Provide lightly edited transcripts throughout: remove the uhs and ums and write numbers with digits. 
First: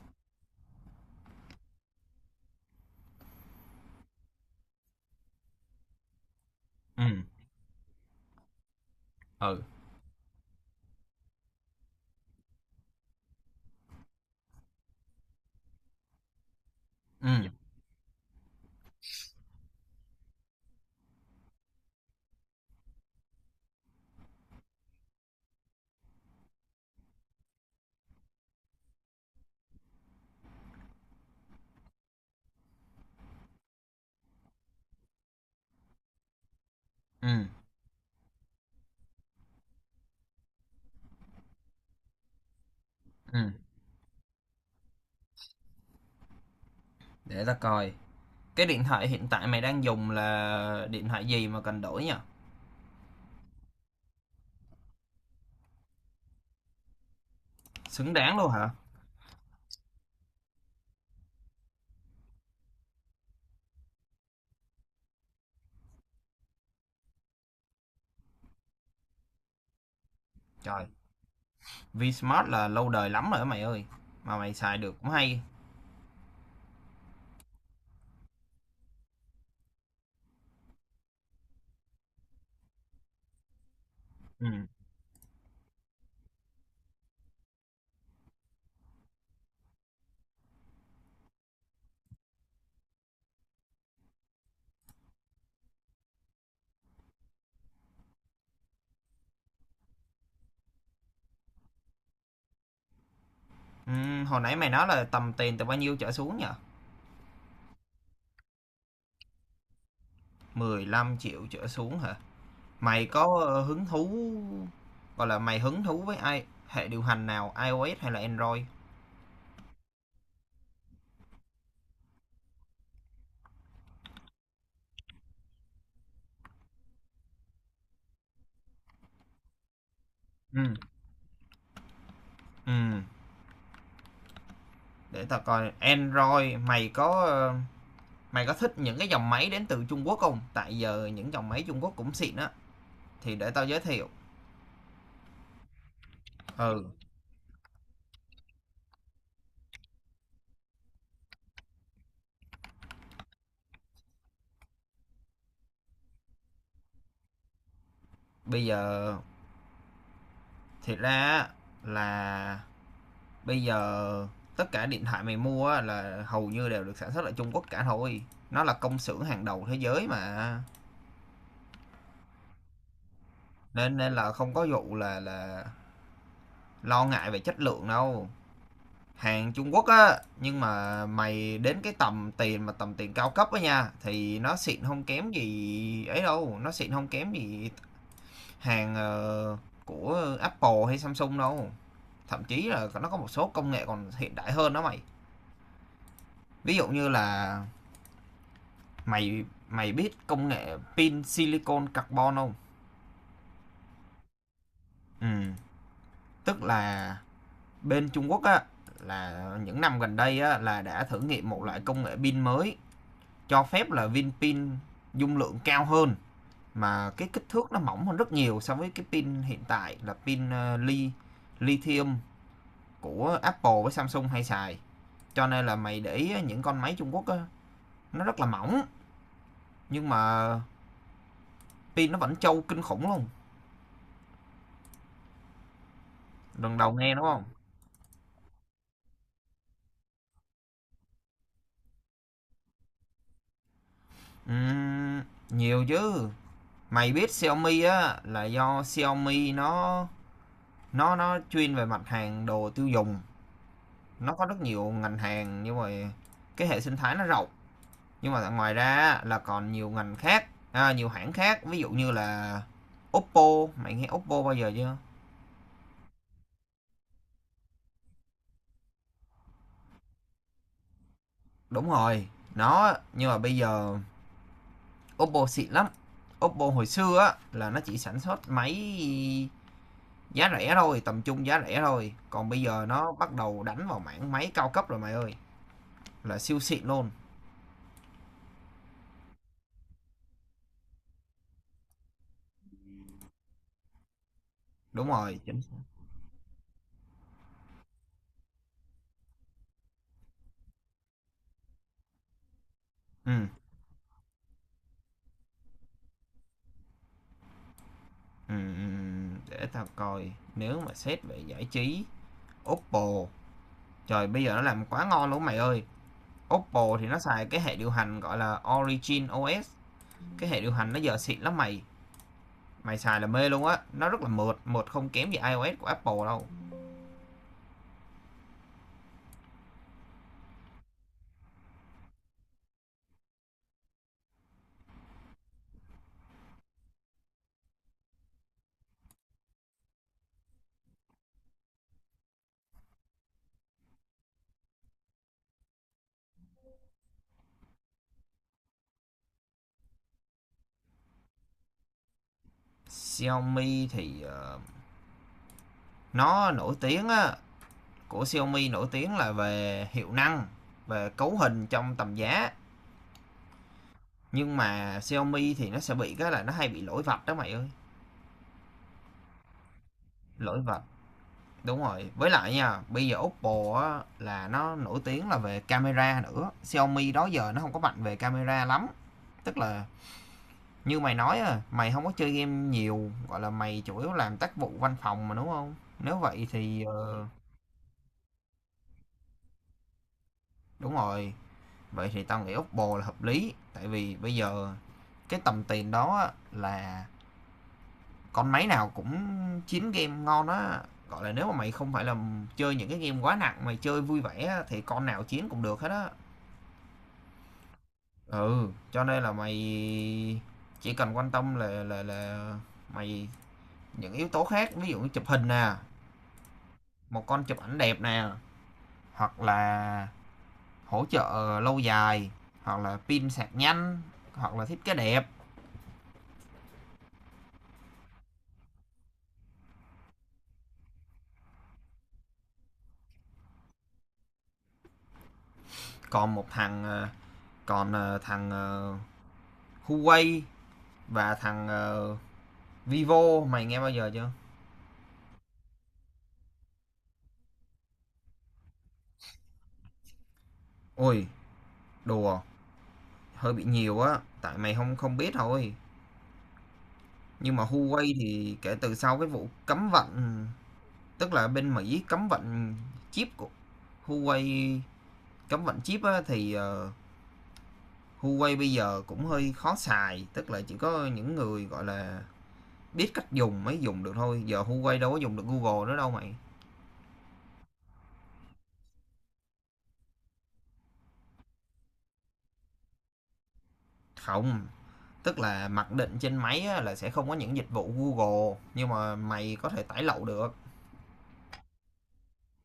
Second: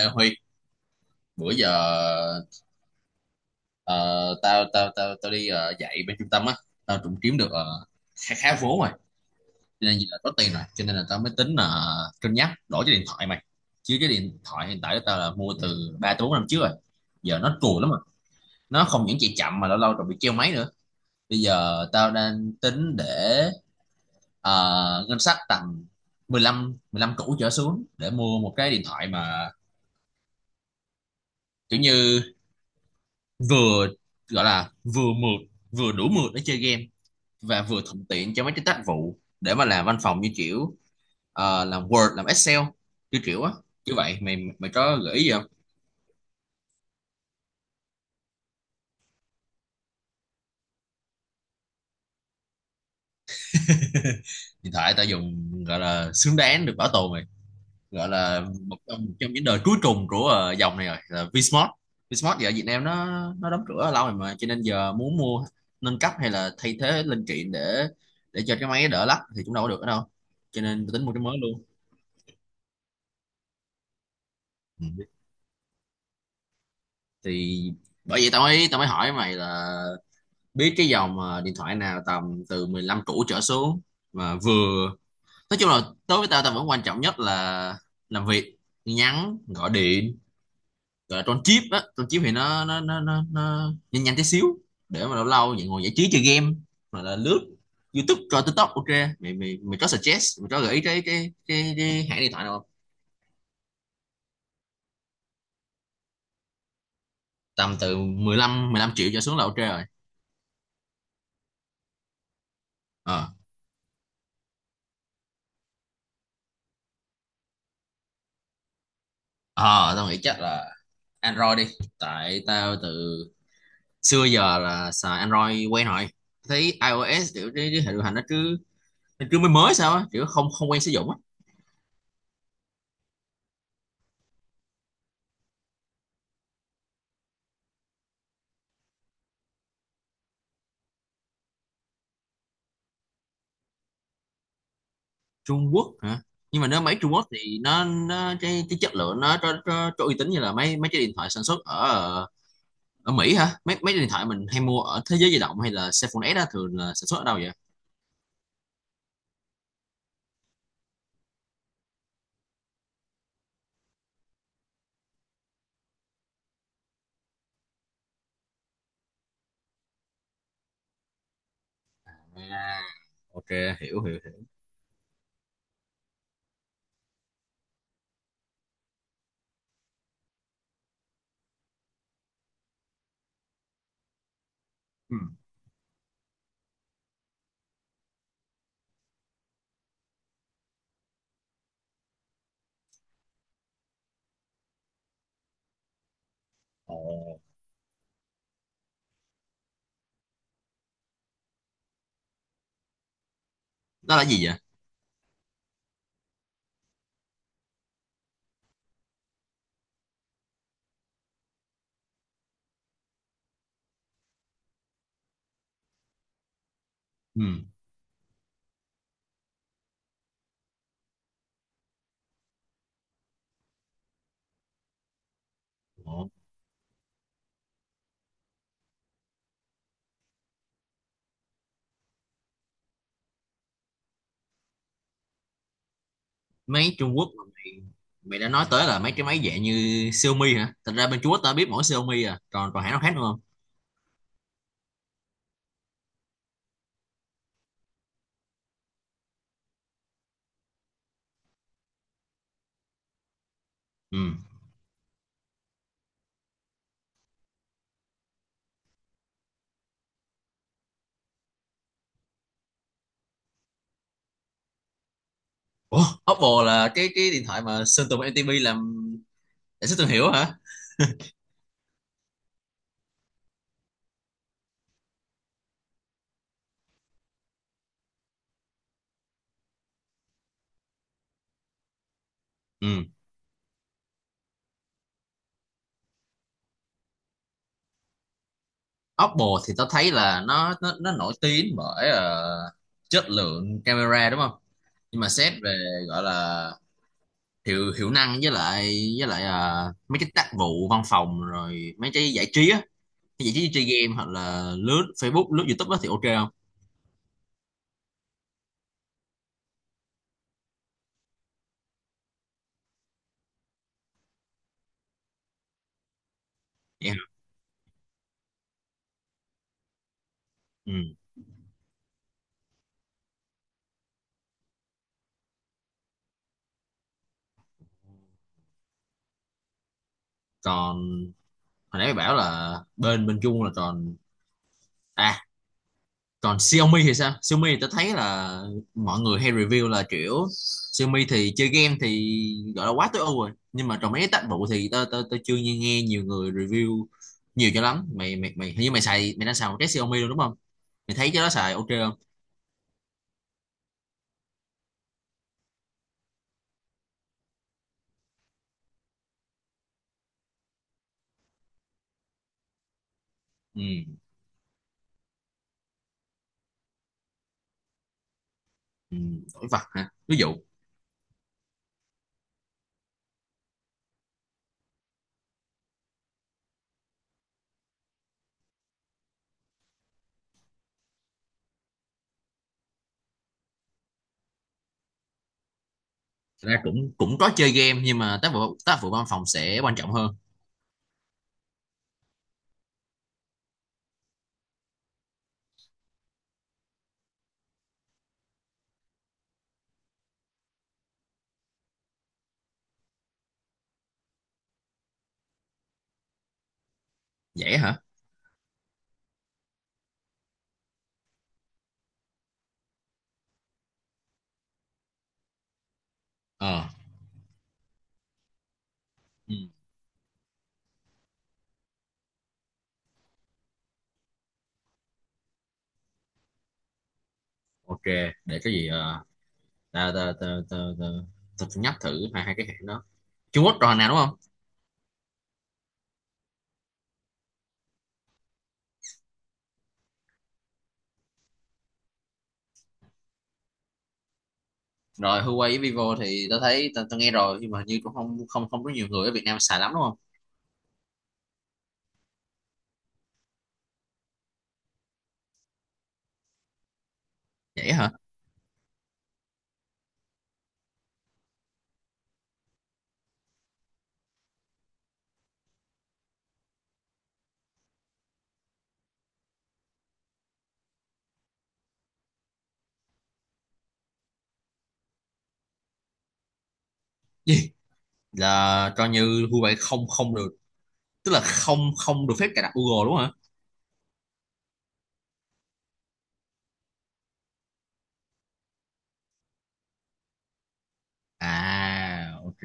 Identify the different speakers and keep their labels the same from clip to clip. Speaker 1: Ê Huy, bữa giờ ờ, tao tao tao tao đi dạy bên trung tâm á, tao
Speaker 2: ừ
Speaker 1: cũng kiếm được khá khá vốn rồi,
Speaker 2: ừ,
Speaker 1: cho nên là có tiền rồi, cho nên là tao mới tính là cân nhắc đổi cái điện thoại mày. Chứ cái điện thoại hiện tại của tao là mua từ 3 tới 4 năm trước rồi. Giờ
Speaker 2: ừ
Speaker 1: nó cùi lắm rồi. Nó không những chạy chậm mà lâu lâu còn bị treo máy nữa. Bây giờ tao đang tính để ngân sách tầm mười lăm củ trở xuống để mua một cái điện thoại mà kiểu như vừa, gọi là vừa mượt, vừa đủ mượt để chơi game
Speaker 2: ừ
Speaker 1: và vừa thuận tiện cho mấy cái tác vụ để mà làm văn phòng, như kiểu làm Word, làm Excel, như kiểu
Speaker 2: ừm,
Speaker 1: á. Như vậy mày mày có gợi ý gì không?
Speaker 2: để ta coi. Cái điện thoại hiện tại mày đang dùng là điện thoại gì mà cần đổi nhỉ?
Speaker 1: Hiện tại tao dùng gọi là xứng đáng được bảo tồn mày, gọi
Speaker 2: Xứng đáng
Speaker 1: là
Speaker 2: luôn hả?
Speaker 1: một trong những đời cuối cùng của dòng này rồi, là Vsmart. Vsmart giờ ở Việt Nam nó đóng cửa lâu rồi mà, cho nên giờ muốn mua nâng cấp hay là thay thế linh kiện để cho cái máy đỡ lắc thì cũng đâu có được ở đâu, cho
Speaker 2: Trời,
Speaker 1: nên tôi tính mua cái mới luôn.
Speaker 2: Vsmart là lâu đời lắm rồi đó mày ơi. Mà mày xài
Speaker 1: Ừ.
Speaker 2: được cũng hay.
Speaker 1: Thì bởi vậy tao mới hỏi mày là biết cái dòng điện thoại nào tầm từ 15 cũ trở xuống mà
Speaker 2: ừ
Speaker 1: vừa, nói chung là đối với tao tao vẫn quan trọng nhất là làm việc, nhắn, gọi điện, gọi là con chip á, con chip thì nó nhanh nhanh tí xíu để mà lâu lâu vậy ngồi giải trí chơi game hoặc là lướt YouTube, coi TikTok, ok. Mày mày mày có suggest, mày có gợi ý cái hãng điện thoại nào không?
Speaker 2: ừm, Hồi nãy mày nói là tầm tiền từ bao nhiêu trở xuống nhỉ?
Speaker 1: Tầm từ 15 triệu trở xuống là ok rồi.
Speaker 2: 15 triệu trở xuống hả? Mày
Speaker 1: ờ
Speaker 2: có hứng thú, gọi là mày hứng thú với ai hệ điều hành nào, iOS hay là Android?
Speaker 1: ờ tao nghĩ chắc là Android đi, tại tao từ xưa giờ là xài Android quen rồi, thấy iOS kiểu cái hệ điều hành nó cứ, nó cứ mới mới sao á, kiểu không không
Speaker 2: Ừ
Speaker 1: quen sử dụng á.
Speaker 2: ừm, để ta coi Android. Mày có thích những cái dòng máy đến từ Trung Quốc không? Tại giờ những dòng máy Trung Quốc cũng xịn á. Thì để tao giới thiệu.
Speaker 1: Trung Quốc hả? Nhưng mà nếu
Speaker 2: Ừ,
Speaker 1: máy Trung Quốc thì nó cái chất lượng nó có uy tín như là mấy mấy cái điện thoại sản xuất ở, ở Mỹ hả? Mấy mấy cái điện thoại mình hay mua ở Thế giới di động hay là Cellphone S đó thường là sản xuất ở đâu vậy?
Speaker 2: bây giờ thiệt ra là, bây giờ tất cả điện thoại mày mua là hầu như đều được sản xuất ở Trung Quốc cả thôi. Nó là công xưởng hàng đầu thế giới mà.
Speaker 1: À, ok,
Speaker 2: Nên
Speaker 1: hiểu
Speaker 2: nên
Speaker 1: hiểu
Speaker 2: là
Speaker 1: hiểu
Speaker 2: không có vụ là lo ngại về chất lượng đâu. Hàng Trung Quốc á, nhưng mà mày đến cái tầm tiền mà tầm tiền cao cấp á nha thì nó xịn không
Speaker 1: Ừ.
Speaker 2: kém gì ấy đâu, nó xịn không kém gì hàng, của Apple hay Samsung đâu. Thậm chí là nó có một số công nghệ còn hiện đại hơn đó mày. Ví dụ như
Speaker 1: Ồ.
Speaker 2: là mày mày biết công nghệ pin silicon carbon không?
Speaker 1: Đó là gì vậy?
Speaker 2: Ừ, tức là bên Trung Quốc á là những năm gần đây á là đã thử nghiệm một loại công nghệ pin mới cho phép là viên pin dung lượng cao hơn mà cái
Speaker 1: Ừ.
Speaker 2: kích thước nó mỏng hơn rất nhiều so với cái pin hiện tại là pin ờ, li lithium của Apple với Samsung hay xài, cho nên là mày để
Speaker 1: Ồ.
Speaker 2: ý những con máy Trung Quốc á, nó rất là mỏng nhưng mà pin nó vẫn trâu kinh khủng luôn. Lần đầu
Speaker 1: Máy
Speaker 2: nghe
Speaker 1: Trung
Speaker 2: đúng
Speaker 1: Quốc
Speaker 2: không?
Speaker 1: mà mày, mày đã nói tới là mấy cái máy dạng như Xiaomi hả? Thật ra bên Trung Quốc tao biết mỗi Xiaomi à, còn còn hãng nào khác nữa không?
Speaker 2: Ừm, Nhiều chứ. Mày biết Xiaomi á là do Xiaomi nó chuyên về mặt hàng đồ tiêu dùng, nó
Speaker 1: Ừ.
Speaker 2: có rất nhiều ngành hàng nhưng mà cái hệ sinh thái nó rộng, nhưng mà ngoài ra là còn nhiều ngành khác à, nhiều hãng khác, ví dụ như là Oppo. Mày nghe Oppo bao giờ chưa?
Speaker 1: Ủa, Oppo là cái điện thoại mà Sơn Tùng MTP làm để xuất thương hiệu hả?
Speaker 2: Đúng rồi, nó nhưng mà bây giờ Oppo xịn lắm. Oppo hồi xưa á là nó chỉ sản xuất máy giá rẻ thôi, tầm trung giá rẻ thôi. Còn bây giờ
Speaker 1: Ừ.
Speaker 2: nó bắt đầu đánh vào mảng máy cao cấp rồi mày ơi, là siêu xịn luôn.
Speaker 1: Oppo thì tao thấy là nó, nó nổi tiếng bởi chất lượng camera đúng không?
Speaker 2: Đúng
Speaker 1: Nhưng mà
Speaker 2: rồi,
Speaker 1: xét
Speaker 2: chính xác.
Speaker 1: về, gọi là, hiệu hiệu năng, với lại, với lại mấy cái tác vụ văn phòng rồi mấy cái giải trí á,
Speaker 2: Ừ,
Speaker 1: cái giải trí chơi game hoặc là lướt Facebook, lướt YouTube á thì ok không?
Speaker 2: ừ, ừ, ừ. Để tao coi, nếu mà xét về giải trí, Oppo, trời, bây giờ nó làm quá ngon luôn mày ơi. Oppo thì
Speaker 1: Vậy
Speaker 2: nó
Speaker 1: hả?
Speaker 2: xài cái hệ điều hành gọi là Origin OS, cái hệ điều hành
Speaker 1: Ừ.
Speaker 2: nó giờ xịn lắm mày. Mày xài là mê luôn á, nó rất là mượt, mượt không kém gì iOS của Apple đâu.
Speaker 1: Còn hồi nãy mày bảo là bên, Trung là còn, à, còn Xiaomi thì sao? Xiaomi thì tao thấy là mọi người hay review là kiểu Xiaomi thì chơi game thì gọi là quá tối ưu rồi, nhưng mà trong mấy cái tác vụ thì tao tao tao chưa nghe, nghe nhiều người review nhiều cho lắm. Mày, mày hình như mày xài, mày đang xài một cái Xiaomi luôn đúng không? Mày thấy cái đó xài ok không?
Speaker 2: Xiaomi thì nó nổi tiếng á, của Xiaomi nổi tiếng là về hiệu năng, về cấu hình trong tầm giá,
Speaker 1: ừ,
Speaker 2: nhưng mà Xiaomi thì nó sẽ bị cái là nó hay bị lỗi vạch đó mày ơi.
Speaker 1: ừ đổi vặt hả, ví dụ?
Speaker 2: Lỗi vạch, đúng rồi, với lại nha bây giờ Oppo á, là nó nổi tiếng là về camera nữa. Xiaomi đó giờ nó không có mạnh về camera lắm, tức là như mày nói à, mày không có chơi game nhiều, gọi là mày chủ yếu làm tác vụ văn phòng mà đúng không? Nếu vậy
Speaker 1: Thật ra
Speaker 2: thì
Speaker 1: cũng cũng có chơi game nhưng mà tác vụ, tác vụ văn phòng sẽ quan trọng hơn.
Speaker 2: đúng rồi, vậy thì tao nghĩ Oppo là hợp lý tại vì bây giờ cái tầm tiền đó á, là con máy nào cũng chín game ngon á, gọi là nếu mà mày không phải là chơi những cái game quá nặng, mày chơi vui vẻ á, thì con nào chiến cũng được hết á.
Speaker 1: Dễ hả?
Speaker 2: Ừ, cho nên là mày chỉ cần quan tâm là mày, những yếu tố khác, ví dụ như chụp hình nè,
Speaker 1: Ờ.
Speaker 2: một con chụp ảnh đẹp nè, hoặc
Speaker 1: Ừ,
Speaker 2: là hỗ trợ lâu dài, hoặc là pin sạc nhanh, hoặc là thiết kế đẹp.
Speaker 1: ok. Để cái gì, tao tao tao tao tao tao phải nhấp thử hai hai cái hãng đó Trung Quốc rồi nào đúng không?
Speaker 2: Còn một thằng ờ, còn ờ, thằng ờ, Huawei và thằng Vivo, mày nghe bao giờ chưa?
Speaker 1: Rồi Huawei với Vivo thì tao thấy tao, tao nghe rồi nhưng mà hình như cũng không không không có nhiều người ở Việt Nam xài lắm đúng không?
Speaker 2: Ôi đùa, hơi bị nhiều á tại mày không không biết thôi, nhưng mà
Speaker 1: Vậy hả?
Speaker 2: Huawei thì kể từ sau cái vụ cấm vận, tức là bên Mỹ cấm vận chip của Huawei, cấm vận chip á, thì Huawei bây giờ cũng hơi khó xài, tức là chỉ có những người, gọi là, biết cách dùng mới dùng được thôi, giờ Huawei đâu có dùng được Google nữa đâu mày.
Speaker 1: Gì, là cho như Huawei không không được, tức là không không được phép cài đặt Google đúng không hả?
Speaker 2: Không, tức là mặc định trên máy là sẽ không có những dịch vụ Google, nhưng mà mày có thể tải lậu được.
Speaker 1: À, ok,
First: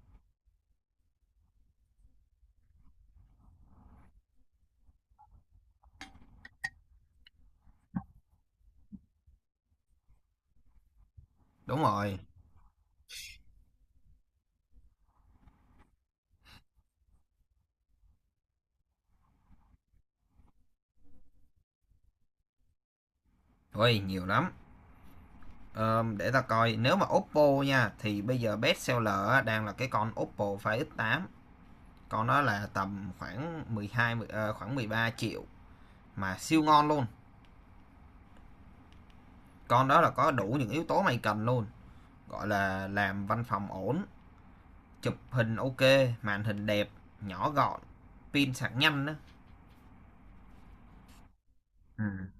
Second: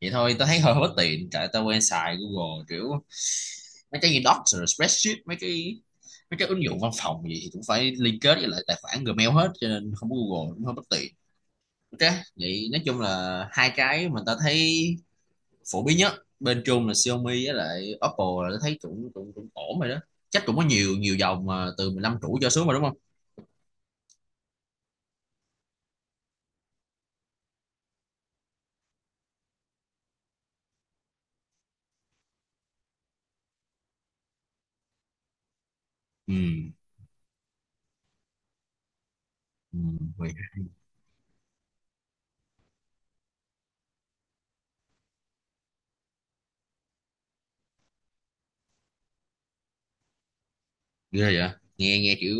Speaker 1: vậy thôi tao thấy hơi hơi bất tiện tại tao quen xài Google, kiểu mấy cái gì Docs rồi spreadsheet, mấy cái, mấy cái ứng dụng văn phòng gì thì cũng phải liên kết với lại tài khoản Gmail hết, cho nên không có Google cũng hơi bất tiện.
Speaker 2: Đúng
Speaker 1: Ok,
Speaker 2: rồi.
Speaker 1: vậy nói chung là hai cái mình ta thấy phổ biến nhất bên Trung là Xiaomi với lại Oppo là ta thấy cũng cũng cũng ổn rồi đó, chắc cũng có nhiều, nhiều dòng mà từ 15 củ cho xuống mà đúng không?
Speaker 2: Ôi, nhiều lắm. Ờ, để ta coi, nếu mà Oppo nha, thì bây giờ best seller đang là cái con Oppo Find X8, con đó là tầm khoảng 13 triệu mà
Speaker 1: Ừ.
Speaker 2: siêu ngon luôn.
Speaker 1: Ừ.
Speaker 2: Con đó là có
Speaker 1: Mười
Speaker 2: đủ
Speaker 1: hai.
Speaker 2: những yếu tố mày cần luôn. Gọi là làm văn phòng ổn, chụp hình ok, màn hình đẹp, nhỏ gọn, pin sạc nhanh đó.
Speaker 1: Ghê vậy, nghe,
Speaker 2: Ừ,
Speaker 1: nghe kiểu,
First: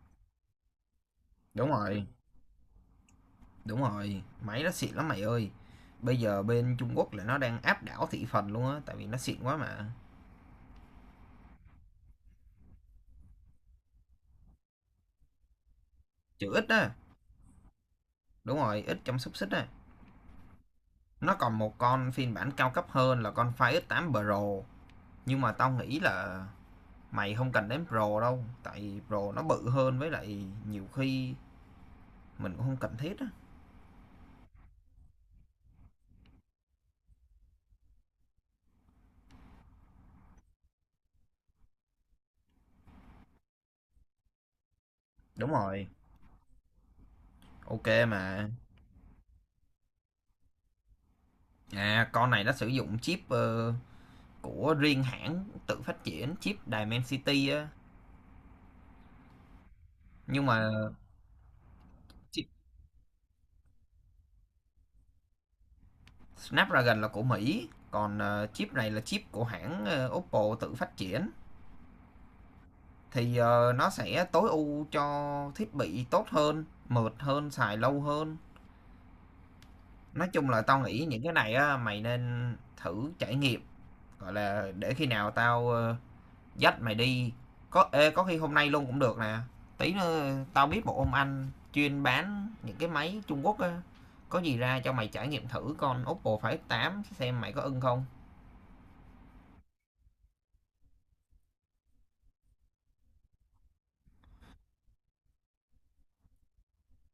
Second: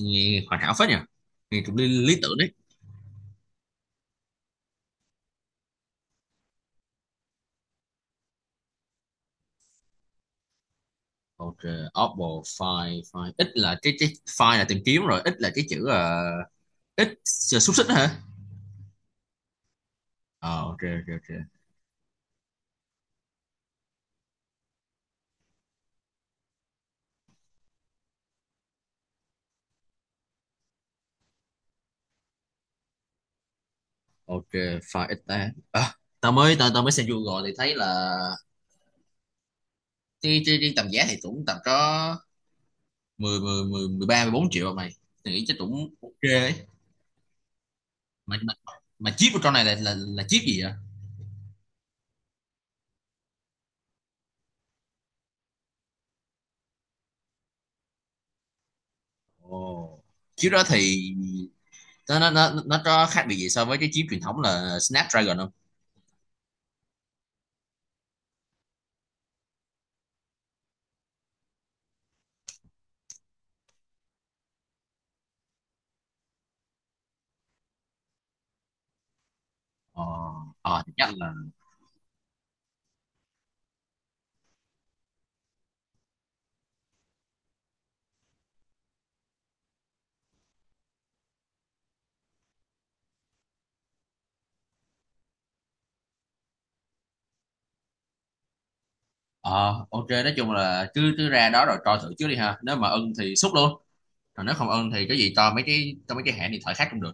Speaker 1: nghe hoàn hảo phết nhỉ, nghe
Speaker 2: đúng
Speaker 1: cũng lý,
Speaker 2: rồi,
Speaker 1: lý tưởng đấy.
Speaker 2: đúng rồi, máy nó xịn lắm mày ơi, bây giờ bên Trung Quốc là nó đang áp đảo thị phần luôn á tại vì nó xịn quá mà.
Speaker 1: Ok. Oppo Find, Find ít, là cái Find là tìm kiếm rồi, ít là cái chữ là
Speaker 2: Chữ ít á,
Speaker 1: ít, là xúc xích đó hả?
Speaker 2: đúng rồi, ít trong xúc xích á,
Speaker 1: Ờ, ok ok ok.
Speaker 2: nó còn một con phiên bản cao cấp hơn là con Fire X8 Pro, nhưng mà tao nghĩ là mày không cần đến Pro đâu tại Pro nó bự hơn, với lại nhiều khi mình cũng không cần thiết á.
Speaker 1: Ok, Find ít ta, à, tao mới xem Google thì thấy là tuy, tuy riêng tầm giá thì cũng tầm có 13, 14 triệu mà mày. Tôi nghĩ
Speaker 2: Đúng
Speaker 1: chắc
Speaker 2: rồi,
Speaker 1: Tũng ok ấy.
Speaker 2: ok
Speaker 1: Mà,
Speaker 2: mà.
Speaker 1: mà chip của con này là chip gì vậy?
Speaker 2: À, con này nó sử dụng chip, của riêng hãng tự phát triển, chip Dimensity á,
Speaker 1: Ồ.
Speaker 2: nhưng
Speaker 1: Chip đó
Speaker 2: mà
Speaker 1: thì nó, nó,
Speaker 2: chip
Speaker 1: nó, nó có khác biệt gì so với cái chip truyền thống là Snapdragon không?
Speaker 2: Snapdragon là của Mỹ, còn, chip này là chip của hãng, Oppo tự phát triển. Thì, nó sẽ tối ưu cho thiết bị tốt hơn, mượt hơn, xài lâu hơn.
Speaker 1: Ờ.
Speaker 2: Nói chung là tao
Speaker 1: Ờ thì
Speaker 2: nghĩ
Speaker 1: chắc
Speaker 2: những cái
Speaker 1: là,
Speaker 2: này á, mày nên thử trải nghiệm, gọi là, để khi nào tao dắt mày đi, có khi hôm nay luôn cũng được nè, tí nữa tao biết một ông anh chuyên bán những cái máy Trung Quốc á, có gì ra cho mày trải nghiệm thử con Oppo Find X8 xem mày có ưng không.
Speaker 1: ờ ok, nói chung là cứ, cứ ra đó rồi coi thử trước đi ha. Nếu mà ưng thì xúc luôn, còn nếu không ưng thì cái gì, to mấy cái, to mấy cái hãng điện thoại khác cũng được.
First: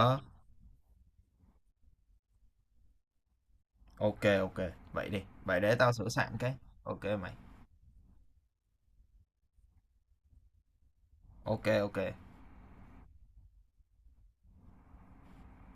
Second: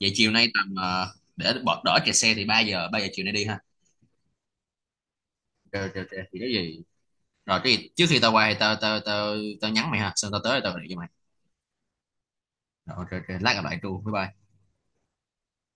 Speaker 1: Vậy chiều nay tầm để bỏ đỡ kẹt xe thì 3 giờ, 3 giờ chiều nay đi ha.
Speaker 2: ok, ok, vậy đi, vậy để
Speaker 1: Ok
Speaker 2: tao
Speaker 1: ok ok
Speaker 2: sửa soạn
Speaker 1: thì cái
Speaker 2: cái.
Speaker 1: gì,
Speaker 2: Ok mày,
Speaker 1: rồi cái gì trước khi tao qua thì tao tao nhắn mày ha, xong tao tới tao gọi cho mày.
Speaker 2: ok, ok.
Speaker 1: Rồi, ok ok, lát gặp lại tru, bye bye.